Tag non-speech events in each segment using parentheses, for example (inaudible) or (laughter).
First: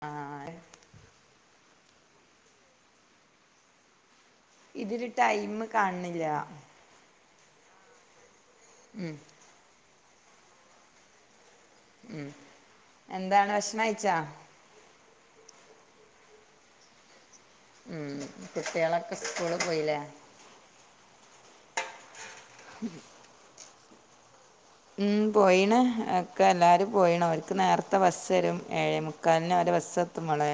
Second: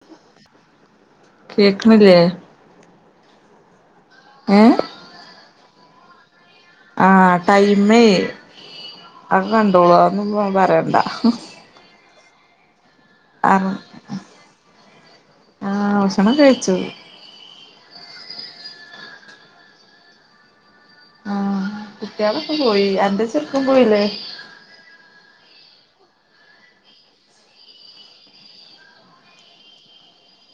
ആ കേക്കുണി ല്ലേ ഇതില് ടൈം കാണണില്ല ആ ടൈംമേ അങ്ങ കണ്ടോളു ഒന്നും പറയണ്ട ഉം എന്താണ് ഭക്ഷണം കഴിച്ചാ ആവ ഷണം കഴിച്ചു ഉം കുട്ടികളൊക്കെ സ്കൂള് പോയില്ലേ കുട്ടി കളൊക്കെ പോയി എന്റെ ചെറക്കും പോയില്ലേ ഉം പോയിണ് ഒക്കെ എല്ലാരും പോയിണ അവർക്ക് നേരത്തെ ബസ് വരും ഏഴേ മുക്കാലിന് അവരെ ബസ് എത്തുമ മോളെ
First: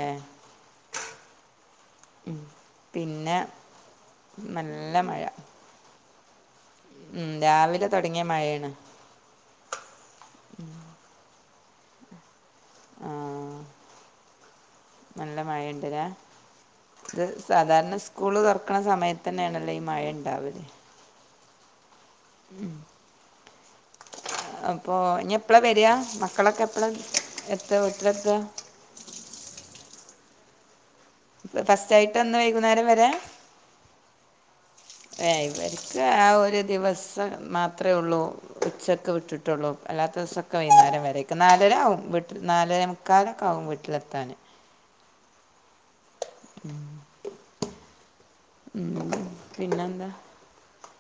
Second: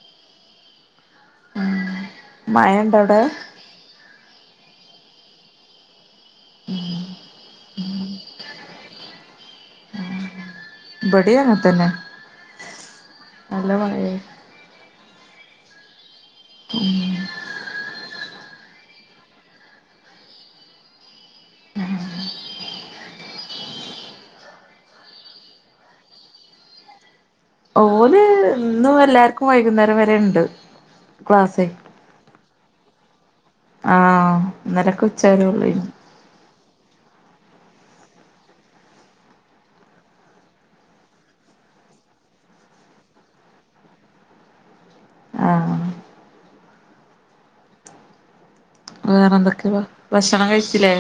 മയണ്ടവിടെ പിന്നെ നല്ല മഴ ഉം രാവിലെ തുടങ്ങിയ മഴയാണ് ഉം ബടിയ ആതന്നെ ആഹ് നല്ല മഴയെ നല്ല മഴയുണ്ട്ല്ലാ ഇ ത് സാധാരണ സ്‌ സ്കൂള് തുറക്കണ സമയത്ത് തന്നെയാണല്ലോ ഈ മഴയ ഉണ്ടാവല് ഉം അപ്പൊ ഇനി എപ്പളാ വരിയാ മക്കളൊക്കെ എപ്പള ഓല് ഇന്നും എല്ലാവർക്കും വൈകുന്നേരം വ രണ്ട് ഫസ്റ്റ് ആയിട്ട് ഇന്ന വൈ ക്കുന്നേരം വരെ ആ ഇന്നലൊക്കെ ഉച്ചവരെള്ളൂയ്നി ഇവർക്ക് ആ ഒരു ദിവസം മാത്രമേ ഉള്ളൂ ഉച്ചൊക്കെ വിട്ടിട്ടുള്ളൂ അല്ലാത്ത ദിവസമൊക്കെ വൈകുന്നേരം വരക്കെ നാലര ആവും വീട്ടിൽ നാലേമുക്കാലൊക്കെ ആകും വീട്ടിലെത്താന് ആ ഉം വേറെ എന്തൊക്കെയ ഭക്ഷണം കഴിച്ചില്ലേ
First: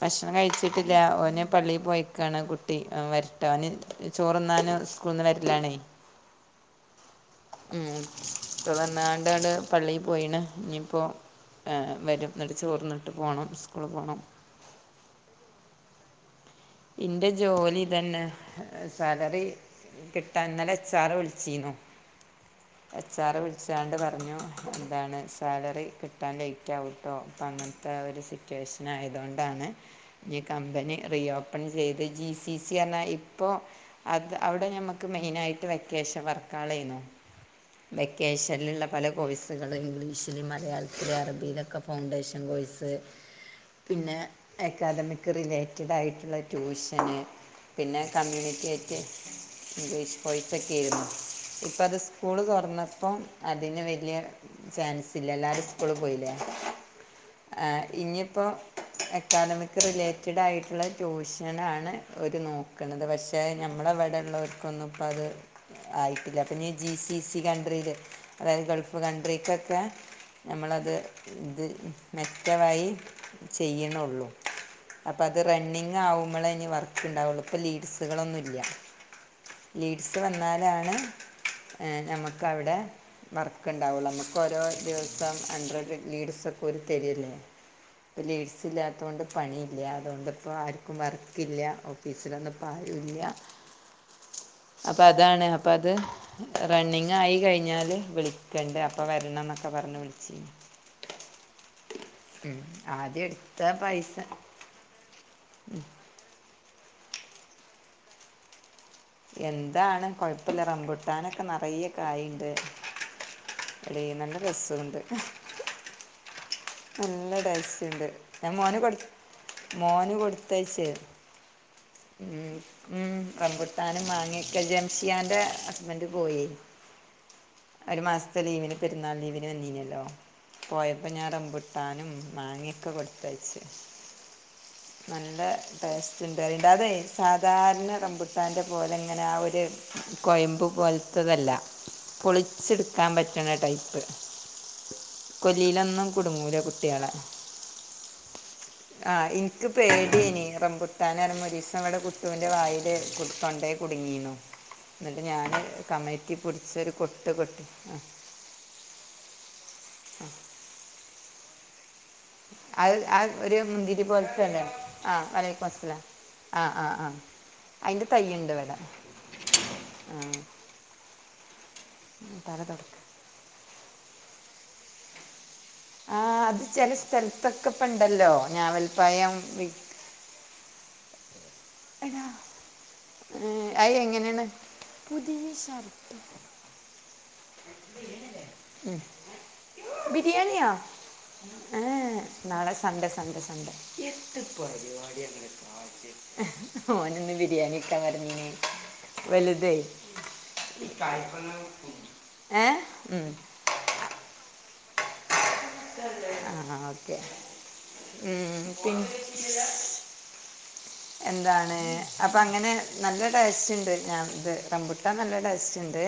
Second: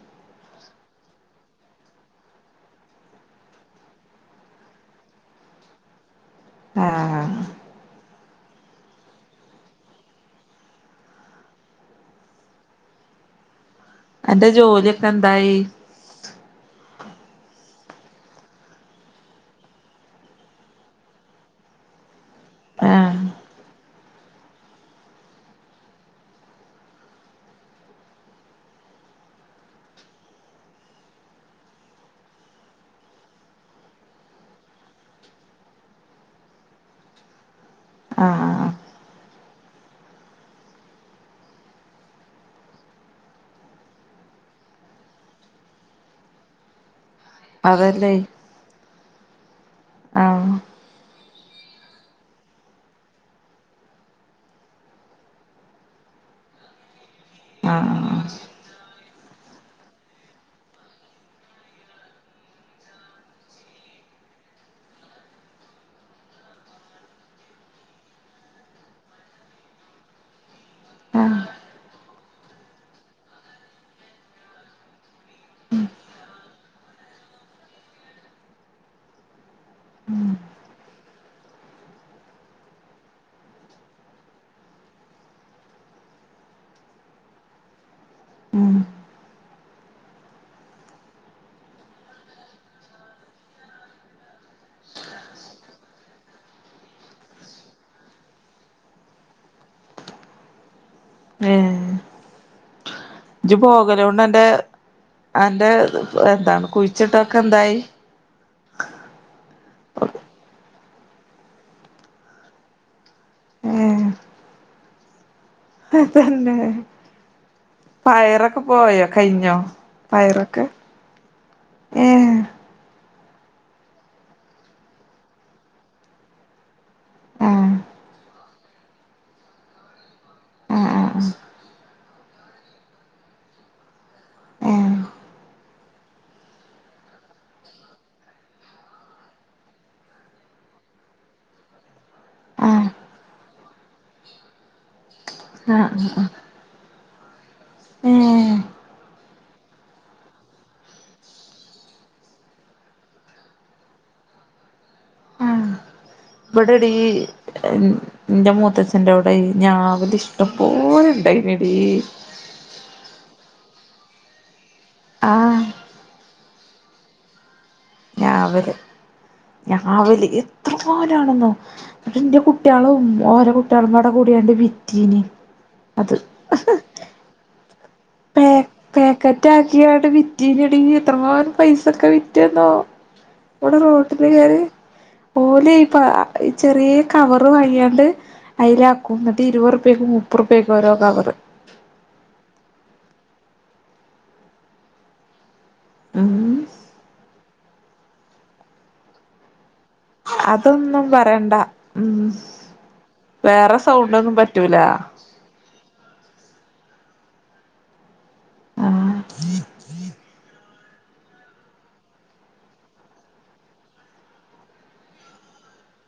ഭക്ഷണം കഴിച്ചിട്ടില്ല ഓന് പള്ളിയിൽ പോയിക്കാണ് കുട്ടി വരട്ടെ അവന് ചോറന്നും സ്കൂളന്ന് വരിലാണേ ആ ഉം ഇപ്പ വന്നാണ്ടടെ പള്ളിയി പോയിണ് ഇനിയിപ്പോ വരും എന്നിട്ട് ചോർന്നിട്ട് പോണം ൽന്റെ ജോലിയൊക്കെ എന്തായി എന്റെ ജോലി തന്നെ സാലറി കിട്ടാല എച്ച് ആർ വിളിച്ചിന്നു ആ എച്ച് ആർ വിളിച്ചാണ്ട് പറഞ്ഞു എന്താണ് സാലറി കിട്ടാൻ ലേറ്റ് ആകട്ടോ അപ്പ അങ്ങനത്തെ ഒരു സിറ്റുവേഷൻ ആയതൊണ്ടാണ് ഈ കമ്പനി റിയ പ്പൺ ചെയ്ത് ജി സി സി തന്ന ഇപ്പോൾ അത് അവിടെ നമുക്ക് മെയിനായിട്ട് വെക്കേഷൻ വർക്ക ആയിരുന്നു ആഹ് വെക്കേഷനിലുള്ള പല കോഴ്സുകൾ ഇംഗ്ലീഷിൽ മലയാളത്തിലൽ അറബിയിലൊക്കെ ഫൗണ്ടേഷൻ കോഴ്സ് പിന്നെ അക്കാദമിക് റിലേറ്റഡ് ആയിട്ടുള്ള ട്യൂഷൻ ആഹ് പിന്നെ അതല്ലേ കമ്മ്യൂണിറ്റി ഒക്കെ ഇംഗ്ലീഷ് ആഹ് കോഴ്സ് ഒക്കെ ആരുന്നു ഇപ്പ അത് സ്കൂള് തുറന്നപ്പോം അതിന് വലിയ ചാൻസ് ഇല്ല എല്ലാവരും സ്കൂള് പോയില്ലേ ആഹ് ഇനിയിപ്പോ അക്കാഡമിക് റിലേറ്റഡ് ആയിട്ടുള്ള ട്യൂഷൻ ഇങ്ങനാണ് ഒരു നോക്കണുന്നത് പക്ഷേ നമ്മള ഇവിടെ ഉള്ളവർക്കൊന്നും ഇപ്പോ അത് ആയിട്ടില്ല അപ്പം ഇ ജി സി സി കൺ്രിയിൽ അതായത് ഗൾഫ് കൺട്രിക്കൊക്കെ നമ്മളത് ആഹ് ഇത് മെച്ചമായിയി ചെയ്യണള്ളു അപ്പൾ അത് റണ്ണിങ് ആകും നമ്മള ഇനി വർക്ക് ഉണ്ടാവുള്ളു ഇപ്പൾ ലീഡ്സുകളൊന്നുമില്ല ലീഡ്സ് വന്നാലാണ് നമുക്കവിടെ വർക്ക് ഉണ്ടാവുള്ളൂ നമുക്ക് ഓരോ ദിവസം ഹൺഡ്രഡ് ലീഡ്സ്ക്കെ ഒരു തരില്ലേ ഇപ്പം ലീഡ്സ് ഉം ഇല്ലാത്ത കൊൊണ്ട് പണിയില്ല അതുകൊണ്ട്പ്പോ ആ വർക്കല്ല ഓഫീസിലൊന്നും പഴില്ല അപ്പൊ അതാണ് അപ്പ അത് റണ്ണിങ് ആയി കഴിഞ്ഞാല് വിളിക്കണ്ട അപ്പൊ വരണം എന്നൊക്കെ പറഞ്ഞ് വിളിച്ച്നി ഏ ഉം ആദ്യ എടുത്ത പൈസ അൻ്റെ എന്താണ് കുഴിച്ചിട്ടൊക്കെ എന്തായി എന്താണ് കൊഴപ്പില്ല റംമ്പുട്ടാനൊക്കെ നിറയ കായുണ്ട് എടെ നല്ല രസവുണ്ട് ഹോ തന്നേ നല്ല ടേസ്റ്റ്ണ്ട് ഞാൻ മോന് കൊടു പോയോ കഴിഞ്ഞോ മോന് പയറൊക്കെ കൊടുത്തയച്ചേ ഏഹ് ഉം ഉം റപുട്ടാനും മാങ്ങി ഒക്കെ ജംഷിയാന്റെ ഹസ്ബന്ഡ് പോയി ആഹ് ഒരു മാസത്തെ ലീവിന് പെരുന്നാൾ ലീവിന് വന്നീനല്ലോ ആഹ് പോയപ്പോ ആഹ് ഞാറംമ്പുട്ടാനും മാങ്ങേക്കെ കൊടുത്തയച്ച് ഏഹ് നല്ല ടേസ്റ്റ്ണ്ട് ഐ അതെ സാധാരണ റംബുട്ടാന്റെ പോലങ്ങനെ കോയമ്പു പോലത്തെ അല്ല ആഹ് പൊളിച്ചടുക്കാൻ പറ്റണ ടൈപ്പ് കൊല്ലിയിലന്നും ആഹ് ആഹ് കുടുങ്ങൂല (unintelligible) ഏഹ് ആ എൻക്ക് പേടിയനി റംകുട്ടാന (unintelligible) (unintelligible) നമ്മുടെ കുട്ടുന്റെ വായില് കുടു തൊണ്ടയിൽ കുടുങ്ങിനു എന്നിട്ട് ഞാന് ക ഇവിടെടി എന്റെ മൂത്തച്ഛൻന്റെ അവിടെ ഞവല് ഇഷ്ടംപോലെ ഉണ്ട എടി അത് ആഹ് ഒരു മുന്തിരി പോലത്തല്ലേ ആഹ് വലക്കസല ആഹ് ആഹ് ആഹ് അയിന്റെ (unintelligible) തയ്യ്ണ്ട് ഞാവല് ഇവിടെ ആഹ് എത്രവാ റ്റാണെന്നോ? ന്റെ തല തൊടക്ക് കുട്ട്യാളും ഓരെ കുട്ട്യാളും (unintelligible) ആ കൂടിയാണ്ട് വിറ്റീന്. ആഹ് അത് ചെല സ്ഥലത്തൊക്കെപ്പോണ്ടല്ലോ പേ ഞാവൽപ്പയം വിക്ക് ഡീ എത്ര പവനാ? പൈസൊക്ക വിറ്റ്ന്നോ? ഏഹ് ഇവിടെ അത് റോട്ടില് എങ്ങനേണ് കേറി പുതിയ ഓല് ഇപ്പ ഷർട്ട് അ ചെറിയ കവറ് വാങ്ങിയാണ്ട് അയിലാക്കും എന്നിട്ട് ഇരുപറുപ്യക്കും ബിരിയാണിയോ മുപ്പറുപ്യക്കും ഓരോ കവറ്. Sunday Sunday. ഉം ഓനിന്ന് ബിരിയാണി വലുതെ അതൊന്നും പറയണ്ട ഉം ഏ ഉം. വേറെ സൗണ്ടൊന്നും പറ്റ് റ്റൂലാ. ആഹ് ഓക്കെ. ഉം പിൻ ആഹ് എന്താണ് അപ്പ അങ്ങനെ നല്ല ടേസ്റ്റ്ണ്ട് ഞാൻ ഇത് റമ്പുട്ടാൻ നല്ല ടേസ്റ്റ്ണ്ട്.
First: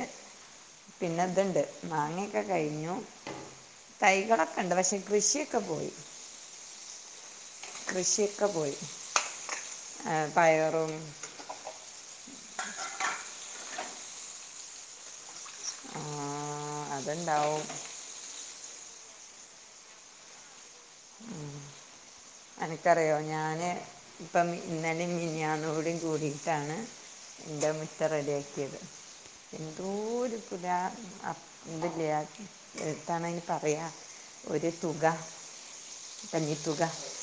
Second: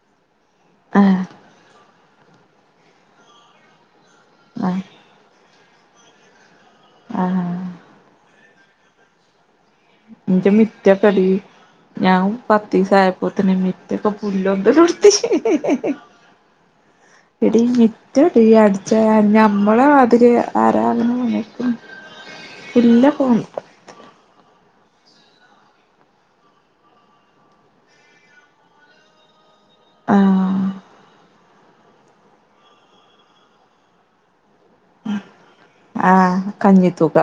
പിന്നെ ആഹ് എന്ത്ണ്ട്? മാങ്ങക്കെ കഴിഞ്ഞു. തൈകളൊക്കെണ്ട് ആഹ് പക്ഷേ കൃഷിയൊക്കെ പോയി. അഹ് ആഹ്. കൃഷിക്കെ പോയി. ആ, ഇന്റെ പയറും മിറ്റക്കടി നാം പത്തിസായപ്പോത്ത്ന് മിറ്റൊക്കെ പുല്ലൊന്തൊലൊട്ത്തി. ആ, എടി അതുണ്ടാവും മിറ്റടി അട്ച്ച് ഏ ഞമ്മളെ മാതിരി ആരാന്നും (unintelligible) അനക്കറിയോ ഞാന് ഇപ്പം മി ഇന്നലേം മിനിയാന്നോടിം കൂടിട്ടാണ് ൻ്റെ മുറ്റം റെഡിയാക്കിത്. എന്തോ ഒരു ആഹ് പുലാ ഇത്ല്ലേ എത്താണൈന് പറയാ ഒരു തുക. ആ കഞ്ഞിത്തുക.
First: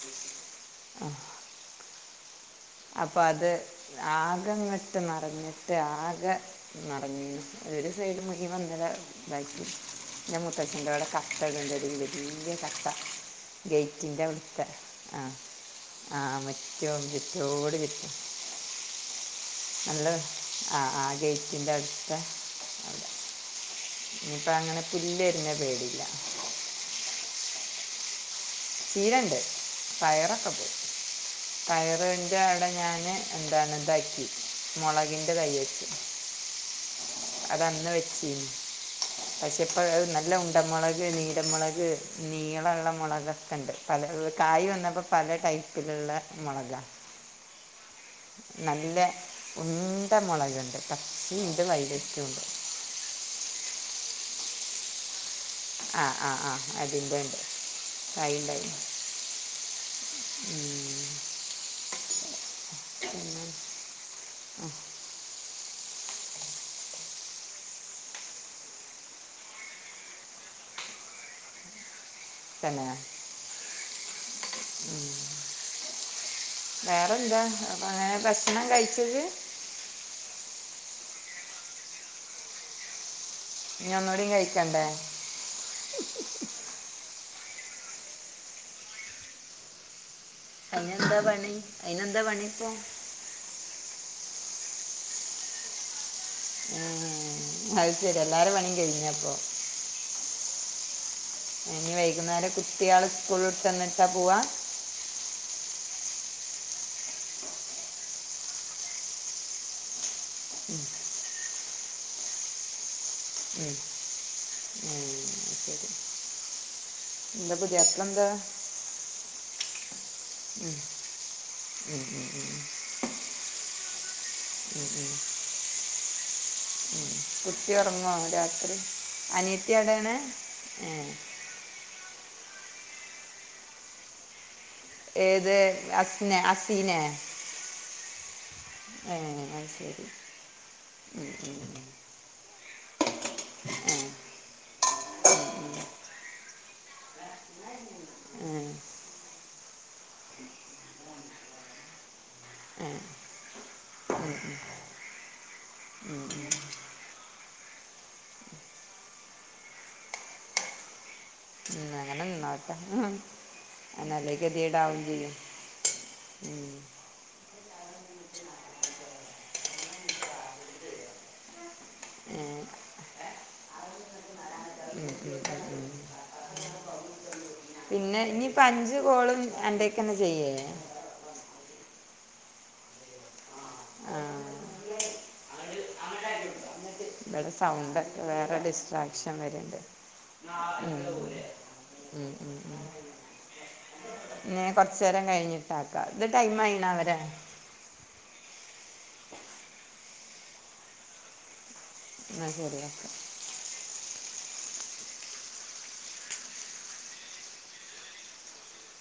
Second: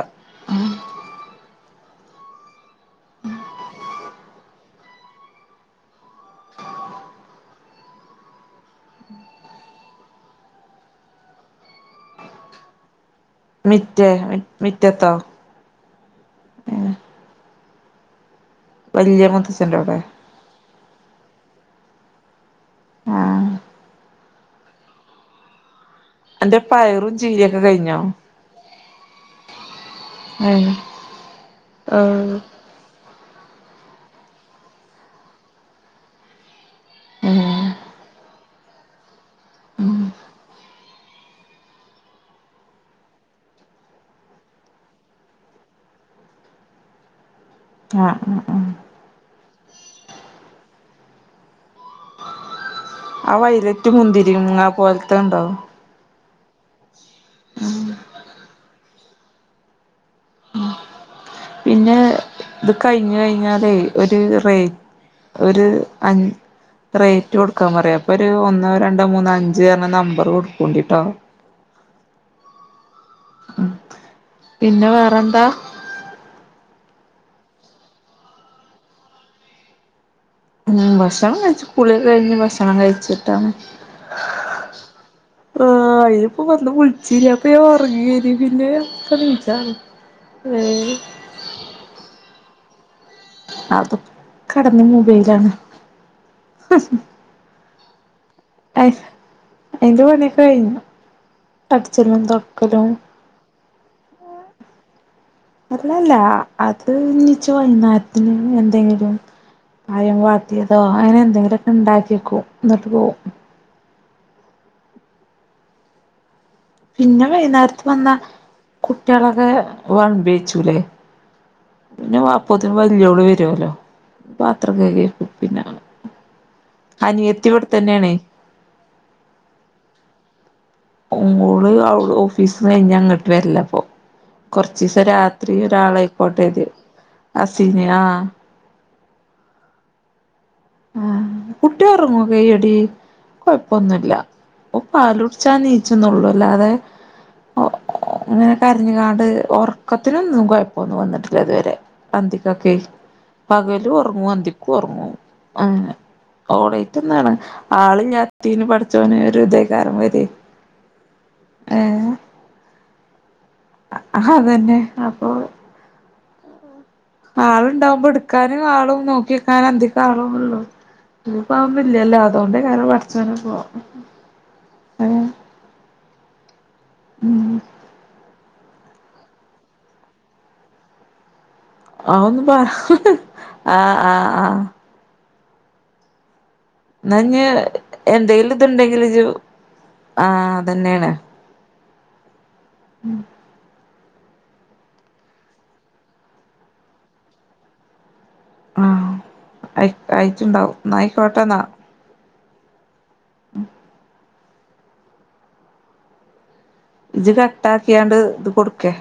അപ്പ അത് ആകെങ്ങട്ട് നർഞ്ഞ്ട്ട് ആകെ നറഞ്ഞീന്നു. ഒരു സൈഡ് മുയുവൻ ഇന്നലെ ഇതാക്കി. ന്റെ മൂത്തച്ഛന്റൊടെ കട്ടട്ണ്ടെടീ. വല്യ കട്ട. മിറ്റേ ഗേറ്റിന്റെ അവ്ട്ത്തെ മിറ്റത്തോ അ ആഹ് മറ്റ റോഡ് വിരിക്ക വല്യ മുത്തച്ഛന്റോടെ നല്ല ആഹ് ആഹ് ഗേറ്റിന്റെ അട് (unintelligible) ആഹ് ഇനിയിപ്പ അങ്ങനെ പുല്ലെര്ണ പേടില്ലാ അന്റെ പയറും ചീരെക്കെ കയ്ഞ്ഞോ ചീരണ്ട് പയറൊക്കെ പോയ് ഏഹ് ആഹ് പയറ്ന്റെ അവ്ടെ ഞാന് എന്താണ് താക്കി മാെളക്ൻ്റെ തയ്യെച്ച് ഏഹ് അതന്ന് വെച്ചി പഷെ ഇപ്പോ അ ഉം അത് നല്ല ഉണ്ടമൊളക് നീലമൊളക് നീളള്ള മൊളക ക്കെണ്ട് പല കായ് വന്നപ്പം പല ടൈപ്പില്ള്ള മൊളകാ ആഹ ആഹ ഉണ്ട മുളകുണ്ട് പച്ചി ഇണ്ട് വൈലറ്റ് ഉണ്ട് ആ വൈലറ്റ് മുന്തിരി ആ പോലത്തെ ഉണ്ടാവും ആഹ് ആഹ് ആഹ അതിന്ത ഉണ്ട് കൈണ്ടായി ഉ പിന്നെ ഇത് കഴിഞ്ഞ കഴിഞ്ഞാലേ ഒരു റേ ഒരു അഞ് റേറ്റ് കൊടുക്കാൻ പറയാ അപ്പൊ ഒരു ഒന്നോ രണ്ടോ മൂന്നോ അഞ്ച് എന്ന നമ്പർ കൊടുക്കണ്ടിട്ടോ പിന്ന ഉ പിന്നെ വേറെന്താ വേറെന്താ അപ്പൊ അങ്ങ ഭക്ഷണം കഴിച്ചത് ഉ ഭക്ഷണം കഴിച്ചു പുളിക കഴിഞ്ഞ് ഭക്ഷണം കഴിച്ചു ഇനി ഒന്നുകൂടി കഴിക്കണ്ടേ ആ അയിപ്പ വന്ന് വിളിച്ചിയാ അ ഉർഗിയ പിന്നെ ഒക്ക വിച്ചാണ് അയിന് എന്താ പേണി അയിന് എന്താ പേണി ഇപ്പോ അത് കടന്ന മബൈയിലാണ് (unintelligible) (unintelligible) എല്ലാരും പേണ കഴിഞ്ഞപ്പൊ കഴിഞ്ഞ് ഇനി വൈകുന്നേരം കുട്ടികള് സ്കൂൾ ന്നിട്ടാ പോവാ അല്ലല്ല അത് ഇച്ച് വൈകുന്നേരത്തിന് എന്തെങ്കിലും (unintelligible) അങ്ങനെ എന്തെങ്കിലും ഉണ്ടാക്കിയ വക്കും എന്നിട്ട് പോകവും ഉം ഉ ശരി പിന്നെ എന്താ വൈന്നേര്ത്ത് വന്നാ പുതിയാപ്പിളെന്താ കുട്ട്യേളൊക്കെ അഹ്‌ വൾബി ബേയ്ച്ചുലേ പിന്നെ അപ്പോത്തിൻ വല്യോള് വര്വോല്ലോ ഉം ഉം ഉം അനിയത്തി ഇവിടെ കുട്ടി ഒർങ്ങോ തന്നെയാണേ രാത്രി അനിയത്തി അയുടെയാണ് ഉം ഓള് അയു ഓഫീസിന്ന് കയിഞ്ഞാ ങ്ങട്ട് വര്ലാ ഇപ്പോ കൊർച്ചിസം രാത്രി ഏത് അസ്നെ ഒരാളായ്ക്കോട്ടെ ത് അസീനെ അസീന്യോ ആ ആ ഏ അയ്ശെരി ആ കുട്ട്യ ഒർങ്ങും വേം എടി ഏ, കൊയപ്പൊന്നൂല്യാ ഓൻ പാലുട്ച്ചാൻ നീച്ചുംന്നൊള്ളൂ അല്ലാതെ ഹ് ഇങ്ങനെ ഉം. കരഞ്ഞ്കാണ്ട് ഒർ ക്കത്തിനൊന്നും കൊയപ്പൊന്നും വന്നിട്ടില്ല ഇത് വരെ അന്തിക്കൊക്കെയ് പകലും ഒർങ്ങും അന്തിക്കും ഒർങ്ങും എ ഓളെയ്ട്ട് ന്നാണ് ആൾ ഇല്ലാത്തീൻ പടച്ചോനെ ഒര് ദ്എയ്ക്കാരം വരേ ഏ ന്നോട്ടെ അ അ അതെന്നെ അപ്പൊ ഉം ആള്ണ്ടാവുമ്പോ ഇട്ക്കാനും ആളും നോക്കിക്കാനും എന്തൊക്കാ ആളുംള്ളോ ഇതിപ്പോ ഒന്നും ഇല്ലല്ലോ അതോണ്ടെയിക്കാരം പട്ച്ചോൻ ഇപ്പോ ഉം ഉം ഇപ്പ അഞ്ച് കോളും അൻ്റെയ്ക്കെന്നെ ചെയ്യേ അഹ്‌ ഒന്നും പർ ആ ആ ആ ഇഞ്ഞ് ഇവടെ സൗണ്ട് ഒക്കെ എന്തെങ്കിലും വേറെ ഇതുണ്ടെങ്കില് ഇജ്ജ് ഡിസ്ട്രാക്ഷൻ വെര്ണ്ട് ആഹ് അതന്നെയാണ് ഉം ഉം ഉം ഞ് കൊർച്ചേരം കയിഞ്ഞ്ട്ടാക്ക ഇത് ടൈം ആയിനാവോ ലെ ആ ആയ് ആയിട്ട്ണ്ടാവും ന്നാ ആയിക്കോട്ടെന്നാ ന്നാ ശരിയേ ഉം ഇജ് കട്ടാക്കിയാണ്ട് ത് കൊടുക്കേ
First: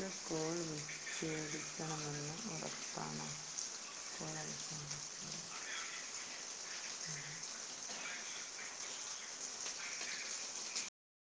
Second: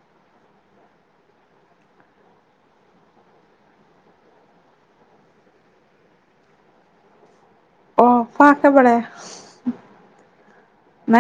(unintelligible) കോൾ വിച്ഛേദിക്കണമെന്ന് ഉറപ്പാണ് കോ ഓഫ് ആക്കാ ഇവടെ